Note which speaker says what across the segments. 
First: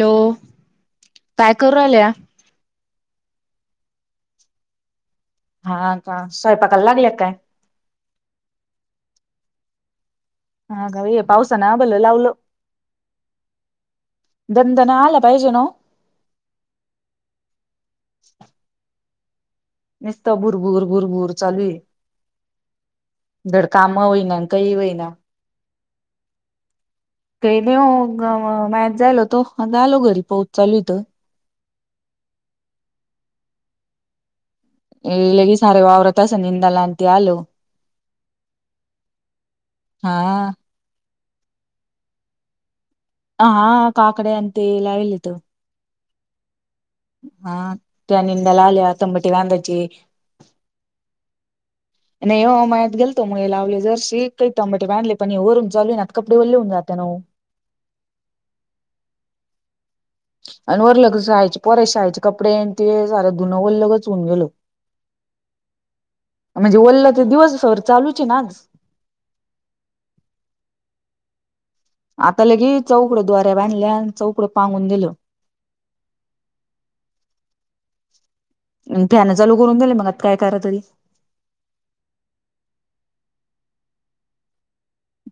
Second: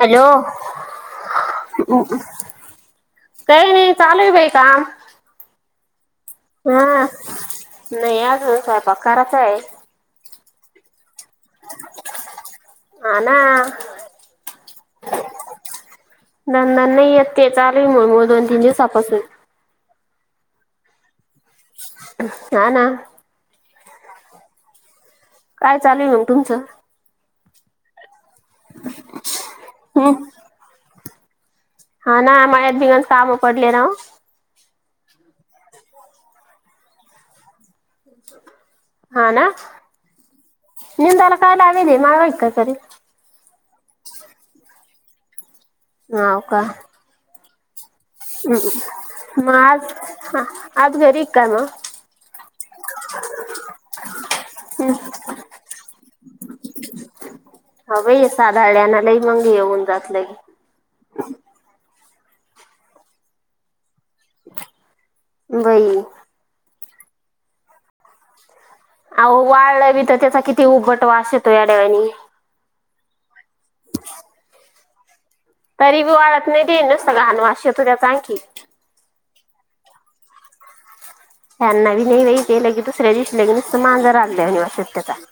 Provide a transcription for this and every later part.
Speaker 1: Hello!
Speaker 2: काय करू राहिल्या?
Speaker 1: काय नाही चालुय बाई काम.
Speaker 2: हा का स्वयंपाकायला
Speaker 1: हा
Speaker 2: लागल्यात काय?
Speaker 1: नाही आजून स्वयपाक काराचाय.
Speaker 2: [inaudible] पावसान बलं लावलं.
Speaker 1: हा ना
Speaker 2: दंणदणा आला पाहिजे ना ओ.
Speaker 1: दणदणा नाही येत. ते चालुय मुळमुळ दोन तीन दिवसापासून.
Speaker 2: निसत भुरभुर भुरभुर चालू आहे.
Speaker 1: हा ना.
Speaker 2: धड काम होईना न काही होईना.
Speaker 1: काय चालुय मग तुमचं?
Speaker 2: काय नाही हो. मॅच जायल तो झालो
Speaker 1: हम्म
Speaker 2: घरी पाऊस चालू इथं.
Speaker 1: हा ना. [unintelligible] काम पडले ना.
Speaker 2: लगेच सार ववर्रत अस निंदला न ते आलो.
Speaker 1: हा ना
Speaker 2: हा
Speaker 1: निंदला. [unintelligible]
Speaker 2: हा काकडेन अ ते लाविलेत.
Speaker 1: हाव का.
Speaker 2: हा ते निंदद्याला आल्या टमॅट
Speaker 1: मग आज
Speaker 2: बांधायची.
Speaker 1: हा, आज घरी आहे का मग
Speaker 2: नाही हो मळ्यात गेलतो मुळे लावले जशी कैक टमाट बांधले पण वरून चालू हाय ना आता. कपडे वले होऊन जात ना ओ.
Speaker 1: हव बाई साधाळल्यान लय मंग येऊन जात. लगे
Speaker 2: आणि वरलग शाळेची पोरं शाळेची. कपडे न ते सारं धुन वलगच होऊन गेल.
Speaker 1: बाई.
Speaker 2: म्हणजे ओला तर दिवसभर चालूचे आहे ना आज.
Speaker 1: अहो वाळला बी तर त्याचा किती उबट वाश येतो या यड्यावानी.
Speaker 2: चौकड द्वारे बांधल्या चौकडं पांगुन दिलं.
Speaker 1: तरी बी वाळत नाही ते नुसत घान वाश येतो त्याचा आणखी.
Speaker 2: अन फॅनं चालू करून गेले मग आता काय करा तरी.
Speaker 1: या नवीन ने बे लगेच दुसऱ्या दिवशी मांजर हागल्यावानी वासते त्यात.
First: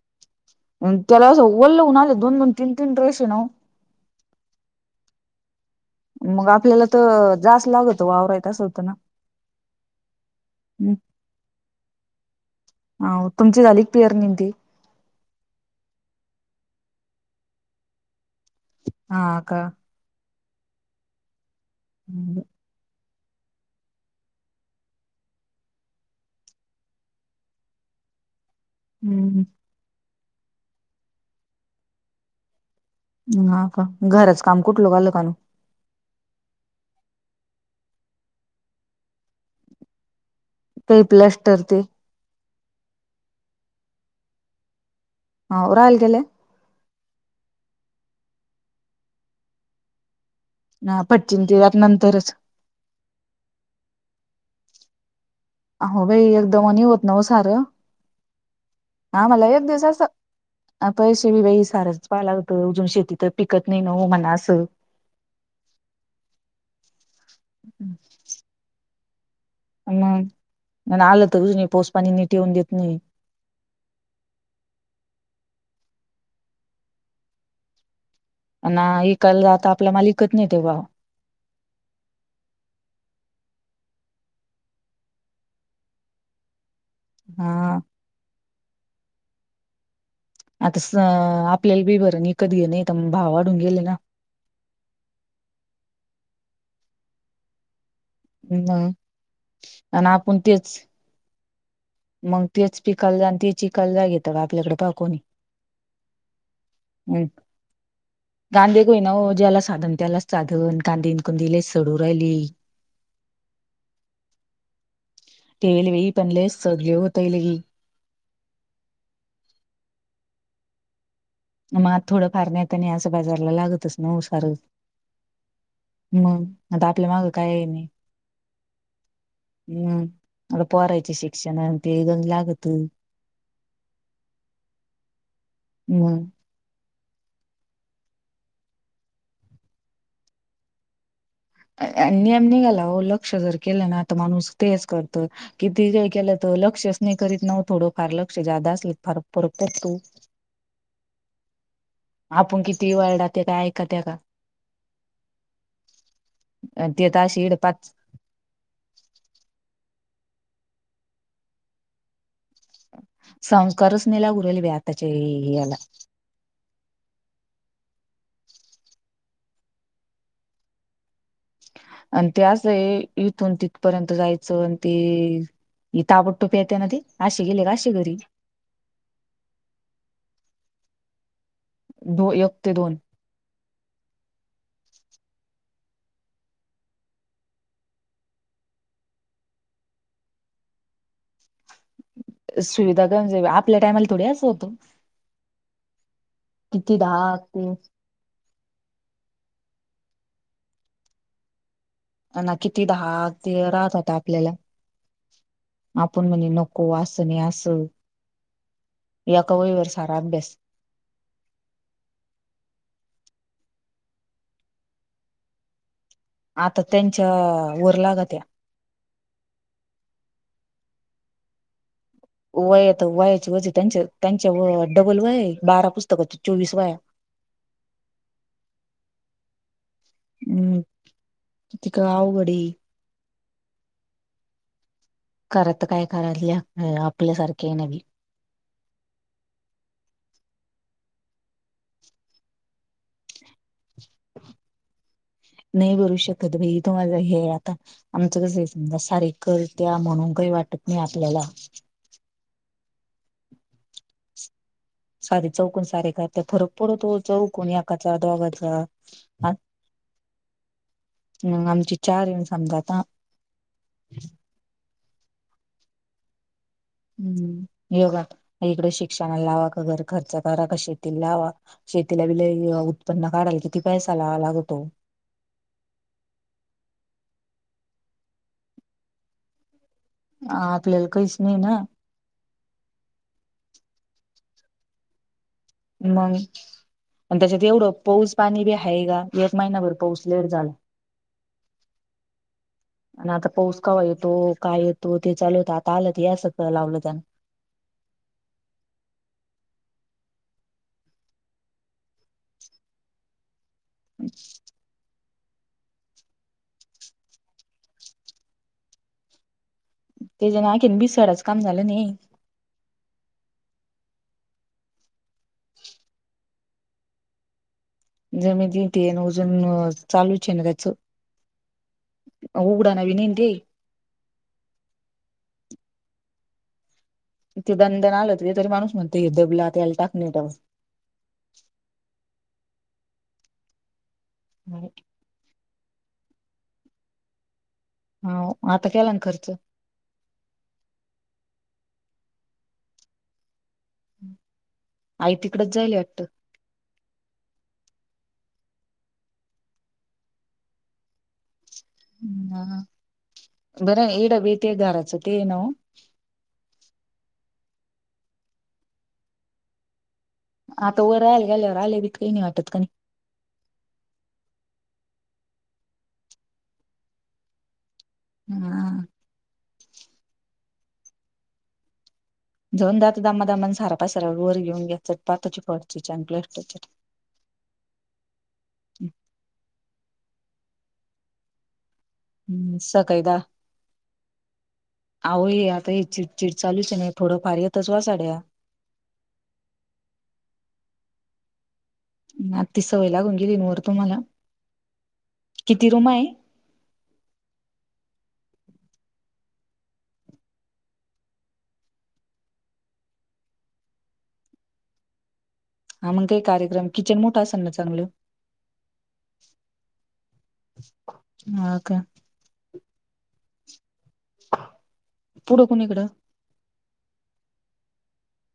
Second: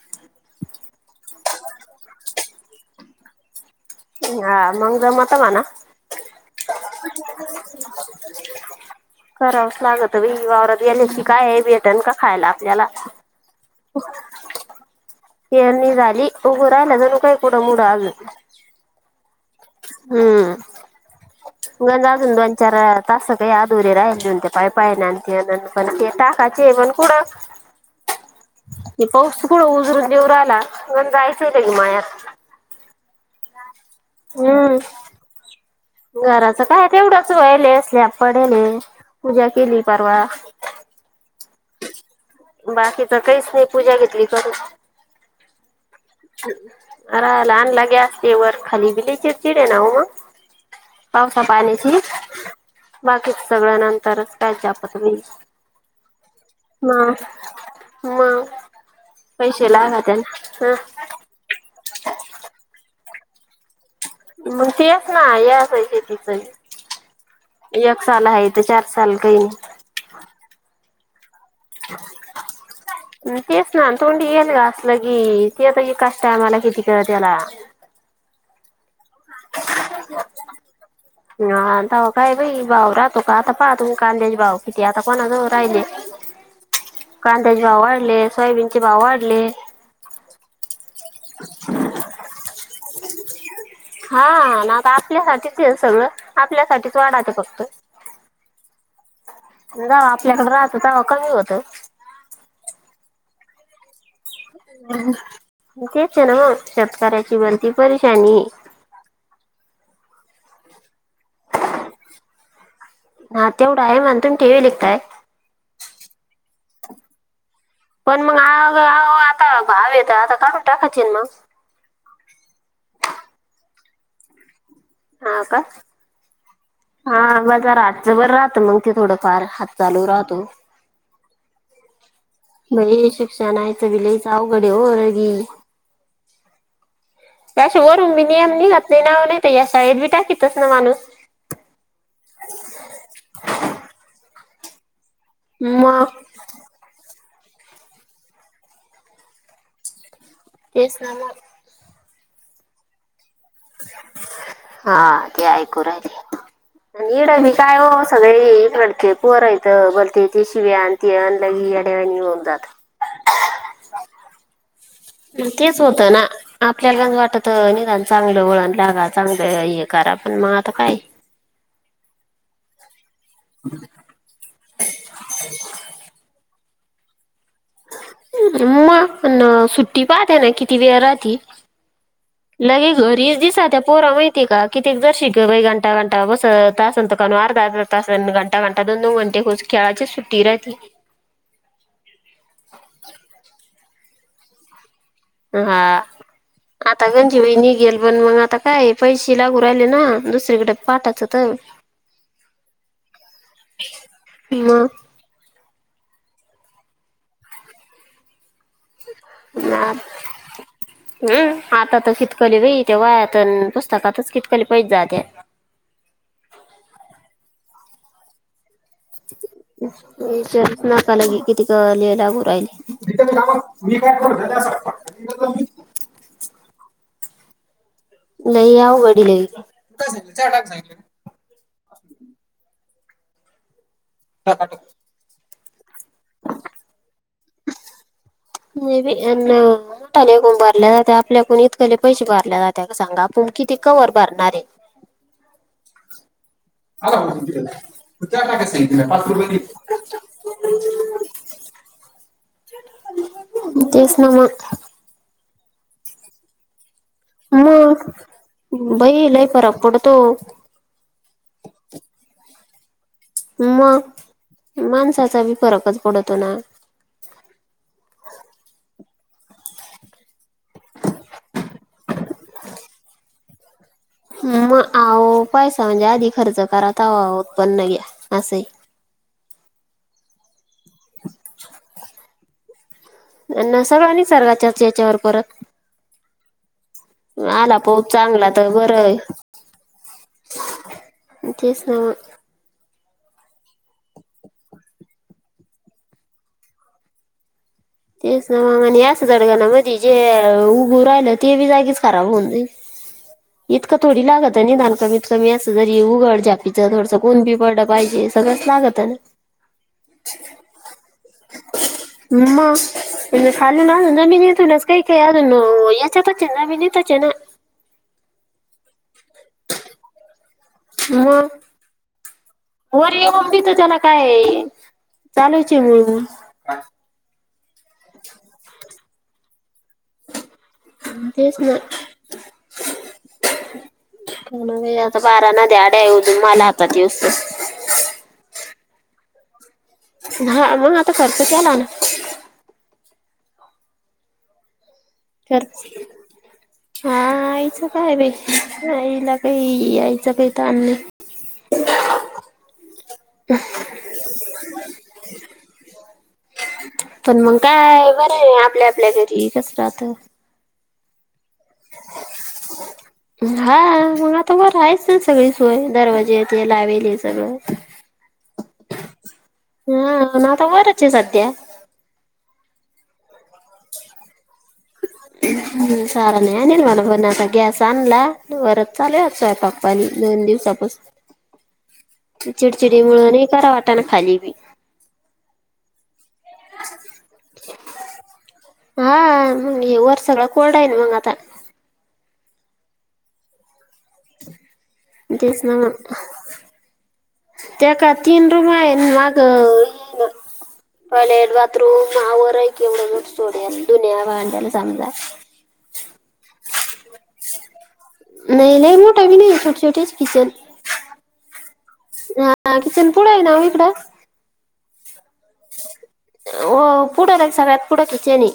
Speaker 2: त्याला असं ओल्लं उन आले दोन दोन तीन तीन ड्रेस ये ना हो.
Speaker 1: हा मंग जमत म्हणा
Speaker 2: मग आपल्याला त जास्त लागत वावरायत असं होतं ना.
Speaker 1: करावच लागत बई वावरात गेले की काय भेटण का खायला आपल्याला.
Speaker 2: हम्म तुमची झाली का पेरणी ती
Speaker 1: पेरणी झाली उगू रहिला जणू काय कूड मूड आल
Speaker 2: हा का.
Speaker 1: गंजा अजून दोन चार तासं सकाळी अधुरे राहिले देऊन ते पाय पाय नान ते नान पण ते टाकाचे पण कुडं
Speaker 2: [inaudible]
Speaker 1: ते पाऊस
Speaker 2: हम्म
Speaker 1: कुड उजरून देेउ राहीला ऊन जायचं होतं की मायात.
Speaker 2: हा का घराच काम
Speaker 1: हम्म
Speaker 2: कुठल झालं काय णु
Speaker 1: घराचं काय तेवढच वईले स्लॅप पडीले पूजा केली परवा.
Speaker 2: काई प्लस्टर ते
Speaker 1: बाकीच काहीच नाही पूजा घेतली करून.
Speaker 2: हा वर रहायला गेले.
Speaker 1: आरल आणला ग्यास ते वर खाली बि लई चिडचीड ये ना हो. पावसा
Speaker 2: फटचिन ते आत
Speaker 1: पाण्याची
Speaker 2: नंतरच.
Speaker 1: बाकी सगळ्या नंतरच कायच्या [inaudible]
Speaker 2: अहो भाई एकदम आणि होत ना ओ सा
Speaker 1: मं.
Speaker 2: आम्हाला एक दिवस
Speaker 1: ह
Speaker 2: पैसे बी सार पाहाव लागतं अजून शेती तर पिकत नाही ना हो म्हणा असं
Speaker 1: मग तेच ना या आसय शेतीच एक साल हाय तर चार साल
Speaker 2: हूं म आलं तर अजून पाऊस पाणी नीट येऊन देत नाही
Speaker 1: तेच ना तोंडी येईल ग असलं गी ते आता ई कष्ट हाय मला किती कर त्याला
Speaker 2: अना इकाईला जाता आपला माल इकत नाही ते बा.
Speaker 1: हा तवा काय बाई भाऊ राहतो का आता पाहतो म कांद्याचे भाऊ किती आता कोणाजवळ राहिले.
Speaker 2: [inaudible]
Speaker 1: कांद्याचे
Speaker 2: हा
Speaker 1: भाव वाढले सोयाबीनचे भाव वाढले.
Speaker 2: आता सं आपल्याला बी भरून विकत घेने भावा
Speaker 1: हा नाता आपल्याहातीच ये सगळं आपल्यासाठीच वाढाचं फक्त.
Speaker 2: मग आणि
Speaker 1: जावा
Speaker 2: आपण
Speaker 1: आपल्याकडे
Speaker 2: तेच
Speaker 1: राहतो तवा कमी होत.
Speaker 2: मग तेच पिकालजा आणि तच ईकायला जा घेत बा आपल्याकडे पा कोणी.
Speaker 1: तेच आहे ना मग
Speaker 2: हम्
Speaker 1: शेतकऱ्याची बनती परेशानी
Speaker 2: गांधे गोईना ओ ज्याला साधन त्याला साधण कांदीनकुंदिले सडू राहिली.
Speaker 1: हा [unintelligible] काय.
Speaker 2: सडली होतयल ही.
Speaker 1: पण म [unintelligible] आता काढून टाकायचेन मग.
Speaker 2: नमा थोडं फार न्हेते आणि असं बाजारला लागतच ना ओ सारं.
Speaker 1: हा का?
Speaker 2: मग आता आपल्या
Speaker 1: हा
Speaker 2: मागं काय नाही
Speaker 1: बजारातच बर राहतं मग ते थोडंफार हात चालू राहतो.
Speaker 2: क्षण आणि ते गण
Speaker 1: बई शिक्षणाचं बी लईच अवघडे ओ रवी.
Speaker 2: मग
Speaker 1: [unintelligible] माणूस
Speaker 2: नियम निघाला हो लक्ष जर केलं ना तर माणूस तेच कर त किती
Speaker 1: मग
Speaker 2: जरी केलं तर लक्षच नाही करीत ना व थोडं फार लक्ष जादा असल फार फरक परतो.
Speaker 1: तेच ना मग.
Speaker 2: आपण कितीही वरडा ते काय ऐका ते का.
Speaker 1: हा ते ऐकु राहिले
Speaker 2: ते तर
Speaker 1: आणि इडं
Speaker 2: अशी
Speaker 1: बि काय
Speaker 2: पाच
Speaker 1: हो सगळे लडके पोरं आहेतं तेच्या शिवाय आण ते ऑनलाईन येड्यावानी होऊन जात
Speaker 2: संस्कारच नही लागू राहिले बई आज
Speaker 1: तेच होतं ना आपल्याला वाटत चांगलं वळण लागा चांगलं हे करा पण मग आता काय
Speaker 2: आणि ते अस हे इथून तिथपर्यंत जायचं आणि [inaudible] ना ती
Speaker 1: म प सुट्टी पाहताय ना किती वेळ राहती
Speaker 2: दो एक ते
Speaker 1: लगे
Speaker 2: दोन
Speaker 1: घरीच दिसा त्या पोरं माहिती हे का किती जर शिक बा घंटा घंटा बस तासंतं का अर्धा अर्धा तास घंटा घंटा नऊ घंटे खेळाची सुट्टी राहती
Speaker 2: सुविधा काय म्हणजे आपल्या टायमाला थोडी असं होतं
Speaker 1: हा,
Speaker 2: किती
Speaker 1: आता
Speaker 2: दहा
Speaker 1: गंजी वहिणी
Speaker 2: ते
Speaker 1: हि घेईल बनवून मग आता काय पैसे लागू राहिले ना, दुसरीकडे पाठायचं तर
Speaker 2: अ ना किती दहा ते राहत होता आपल्याला,
Speaker 1: मग
Speaker 2: आपण म्हणे नको असं नाही असं, एका वहीवर सारा अभ्यास
Speaker 1: हम् आता तर शितकली बाई त्या व्हयात अन पुस पुस्तकातच कितकली पैसे जायत्या.
Speaker 2: आता त्यांच्या वर लागत्या.
Speaker 1: नाका लागे किती
Speaker 2: वयात वयाची वज त्यांच्या त्यांच्या डबल वय आहे.
Speaker 1: [unintelligible] [unintelligible]
Speaker 2: बारा पुस्तकात चोवीस वया
Speaker 1: लय अवघड लई, काय सांगितलं चहा टाक सांगितलं मी तु
Speaker 2: ती का अवघड हाय?
Speaker 1: [unintelligible]
Speaker 2: करत काय करातल्या आपल्यासारखे नव्हे.
Speaker 1: मी बी मोटाले एकून भरल्या जाते आपल्याकून इतकले पैसे भरल्या जाते सांगा आपण किती ति कवर भरणारे?
Speaker 2: नाही भरू शकत बाई, तु माझ हे आता, आमचं कसं आहे समजा सारे कळत्या म्हणू काही वाटत नाही आपल्याला.
Speaker 1: [unintelligible] तेच ना मग
Speaker 2: सारे चहूकुन सारे कात्या फर पुडतो चहुकुन,
Speaker 1: मग
Speaker 2: एकाचा दोघाचा
Speaker 1: बाई लय
Speaker 2: ह
Speaker 1: फरक पडतो
Speaker 2: ह आमची चार येऊ समजा आता
Speaker 1: मग, माणसाचा बी फरकच पडतो ना?
Speaker 2: हम्म, योगा इकडे शिक्षणा लावा क घर खर्च करा क शेती लावा? शेतीला बी लय अ उत्पन्न काढाल की
Speaker 1: मग, आहो पैसा म्हणजे आधी खर्च करताव. उत्पन्न नाही, असंय.
Speaker 2: ह आपल्याला काहीच नाही ना?
Speaker 1: सर्वांनी सर्वांच्याच याच्यावर परत
Speaker 2: मंग आणि त्याच्यात
Speaker 1: आला
Speaker 2: एवढं पाऊस
Speaker 1: चांगला
Speaker 2: पाणी
Speaker 1: तर
Speaker 2: बी आहे
Speaker 1: बरं
Speaker 2: का? एक महिनाभर पाऊस लेट झाला.
Speaker 1: तेच ना मग.
Speaker 2: आणि आता पाऊस कवा येतो, काय येतो ते चालू होतं आता आलं तर हे असं कळ लावलं त्यानी
Speaker 1: तेच ना मग आणि हे अस जडगणा मध्ये जे, उगवू राहिलं ते बी जागीच खराब होऊन जाईन.
Speaker 2: [inaudible]
Speaker 1: इतकां थोडी लागतं निदान कमी कमी असं जरी उघड झापीचं थोडसं ऊन बी पडलं पाहिजे, सगळंच लागत आहे ना.
Speaker 2: त्याच्यानं आणखी बी सडाचं काम झालं नाही.
Speaker 1: मग खालून आजुन जमीनीतुनच काही काही आजुन अं याच्यातच हे जमीनीतच हे ना?
Speaker 2: [unintelligible] ऊजून चालूच हे ना त्याच.
Speaker 1: मग
Speaker 2: उघडा नवी
Speaker 1: वर
Speaker 2: नाही
Speaker 1: येऊन
Speaker 2: ते
Speaker 1: बी त त्याला काय चालूच आहे मुळु मुळु.
Speaker 2: ते दनदन आलं ते तरी माणुस म्हणतंय हे दबलं आता याला
Speaker 1: म तेच ना. आता बारा नद्या [unintelligible] माल हातात येउस
Speaker 2: हांउ आता केला ना खर्च?
Speaker 1: हा हा आता खर्च केला ना.
Speaker 2: आई तिकडच
Speaker 1: खर्च,
Speaker 2: जाईल वाटत
Speaker 1: हा आईचा. काय बाई, आईला काही यायचा काही तान नाही.
Speaker 2: हम हा हा. बरं हे ईड बि ते घराच ते हे नाव.
Speaker 1: पण मग काय बरं हे आपल्या आपल्या घरी कस राहत.
Speaker 2: आता व राहि..
Speaker 1: हाआ मंग आता बर आहेच सगळी सोय दरवाजे ते लावेल हे सगळं.
Speaker 2: हाआ
Speaker 1: त वरच हे सध्या.
Speaker 2: जाऊन दे आता दमा.. दमन झारापासारा वर घेऊन घ चट पातच हे फर्ची चां
Speaker 1: सारा
Speaker 2: प्लास्टर च्या..
Speaker 1: गॅस आणला वरचं चालुहे आता स्वयंपाक पाणी दोन दिवसापसून.
Speaker 2: हम्म
Speaker 1: चिडचिडी मुळ
Speaker 2: सकाळी दा
Speaker 1: नही करा वाटा ना खाली बी.
Speaker 2: तेची..
Speaker 1: हा मग हे वर सगळं कोल्ड हे ना मग आता.
Speaker 2: आत ती सवय लागुन गेली न वर. तुम्हाला
Speaker 1: तेच ना
Speaker 2: किती रूम
Speaker 1: मग,
Speaker 2: आहे
Speaker 1: त्यात काय आ.. तीन रुमा हे न माग अ हे न..
Speaker 2: [inaudible]
Speaker 1: टॉयलेट बाथरूम आवर हे केवढ मोठ सोडेल दुनिया भांड्याला समजा.
Speaker 2: हा मग कही कार्यक्रम किचन मोठ असेल ना चांगलं‌.
Speaker 1: नही लय मोट भि नही हे छोट छोटेच किचन हा. हा किचन पुढे हे ना ओ इकड.
Speaker 2: पुढं कोणी कडं?
Speaker 1: हो पुढं लगी सगळ्यात पुढं किचन हे.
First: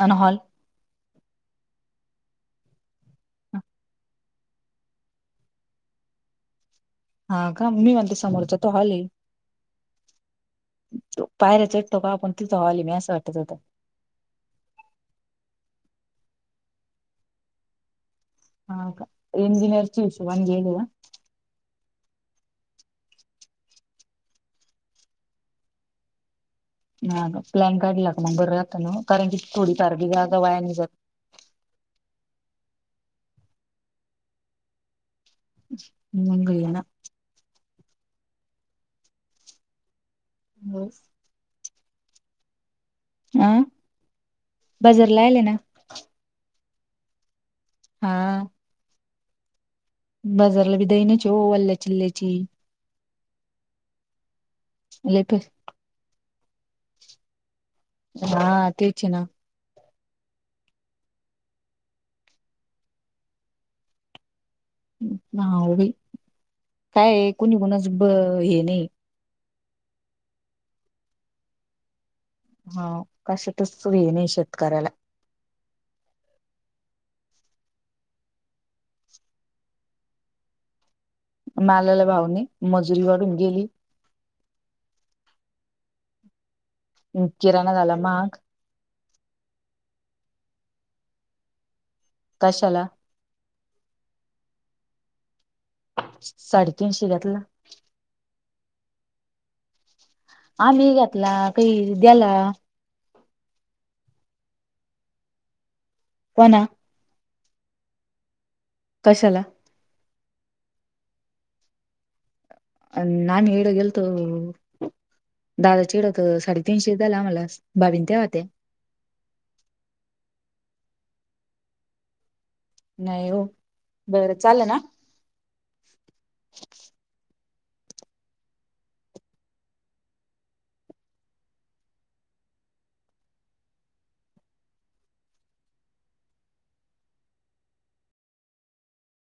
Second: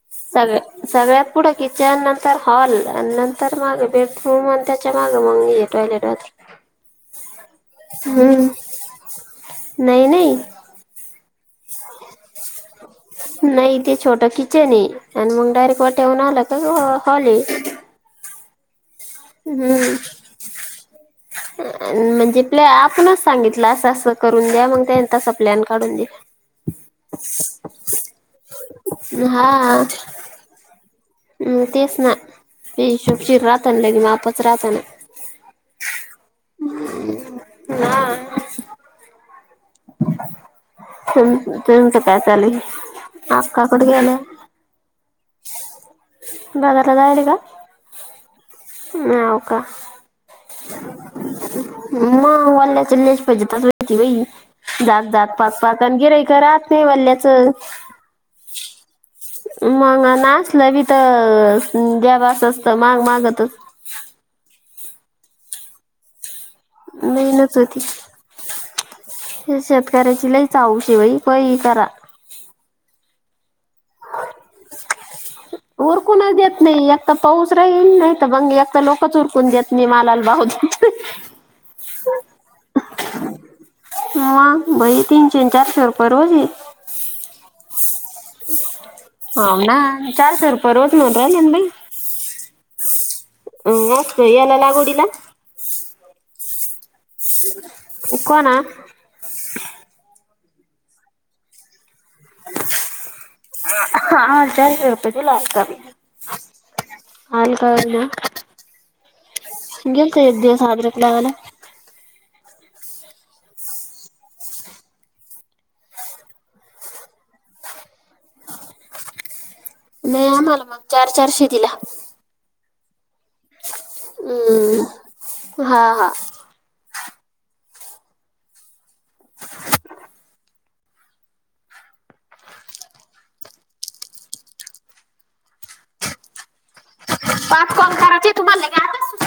Speaker 2: आणि हॉल
Speaker 1: सगळ सगळ्यात... पुढं किचन नंतर हॉल आणि नंतर माग बेडरूम त्याच्या माग मग टॉयलेट बाथरुम.
Speaker 2: हा का मी म्हणते समोरचा तो हॉल हे.
Speaker 1: नही नही.
Speaker 2: च् च. होतं
Speaker 1: नाही तेे छोट किचन हे आणि मग डायरेक्ट वाट.. ठेवून आल का हॉल हे.
Speaker 2: हा का इंजिनिअरचे हिशोबान घेयल हे ना.
Speaker 1: म्हणजे प्ले आपणच सांगितलं असं असं करून द्या मग त्यां त प्लॅन काढून दिला.
Speaker 2: हा का प्लॅन काढला का मग बरं राहत ना कारण कि थोडी तारगी जागा वयानी जात.
Speaker 1: हम तेच ना ते हिशोबशीर राहतन लगी मापच राहतना.
Speaker 2: मंग ये ना.
Speaker 1: हा. अम तुमच काय चालुय.
Speaker 2: अं बाजार ला आले ना
Speaker 1: बाजाराला जायल का
Speaker 2: हा
Speaker 1: नव का
Speaker 2: बाजारला भी दईनच हो अल्ल्या चिल्ल्याची
Speaker 1: जच माती बाई दात
Speaker 2: लय
Speaker 1: दात
Speaker 2: फ-
Speaker 1: पाक पाक आणि गिरय ख राहत नाही वल्ल्याचं
Speaker 2: हा तेच ना
Speaker 1: मग असल बी तर द्या बसचत माग मागतच
Speaker 2: ह उभी काय कोणी
Speaker 1: लईनच
Speaker 2: कोणाच हे नाही
Speaker 1: हे शेतकऱ्याची लई चाऊशी बाई पही करा
Speaker 2: हा कश तस ये नाही शेतकऱ्याला
Speaker 1: उरकूनच देत नाही एक तर पाऊस राहीईल नाही तर मंग एकता लोकच उरकून देत मी मालाला बाऊून
Speaker 2: मालाला भाव नाही मजुरी वाढून गेली
Speaker 1: म बघित तन चंचाार परवजी [unintelligible]
Speaker 2: किराणा झाला महाग.
Speaker 1: हो ना चारशे रुपये रोज म्हणू राहिले भाई.
Speaker 2: कशाला?
Speaker 1: अ वातय येला लागोडीला.
Speaker 2: साडी
Speaker 1: को ना??
Speaker 2: आम्ही घातला काही द्याला
Speaker 1: हा जास्वरपजला असतव [unintelligible]
Speaker 2: कोणा?
Speaker 1: आल का ना.
Speaker 2: कशाला?
Speaker 1: गेलतो एक दिवस आद्रक लावायला.
Speaker 2: अ नाम हड गेल्तो [unintelligible] दादा चिड तर साडेतीनशे झाला आमला भाभी आणि त्या होत्या
Speaker 1: नाही आम्हाला मग चार चारशे दिला.
Speaker 2: नाही हो बरं चालेल ना
Speaker 1: हम्म हा हा.. [inaudible] पाच कॉल करायचे तुम्हाला आ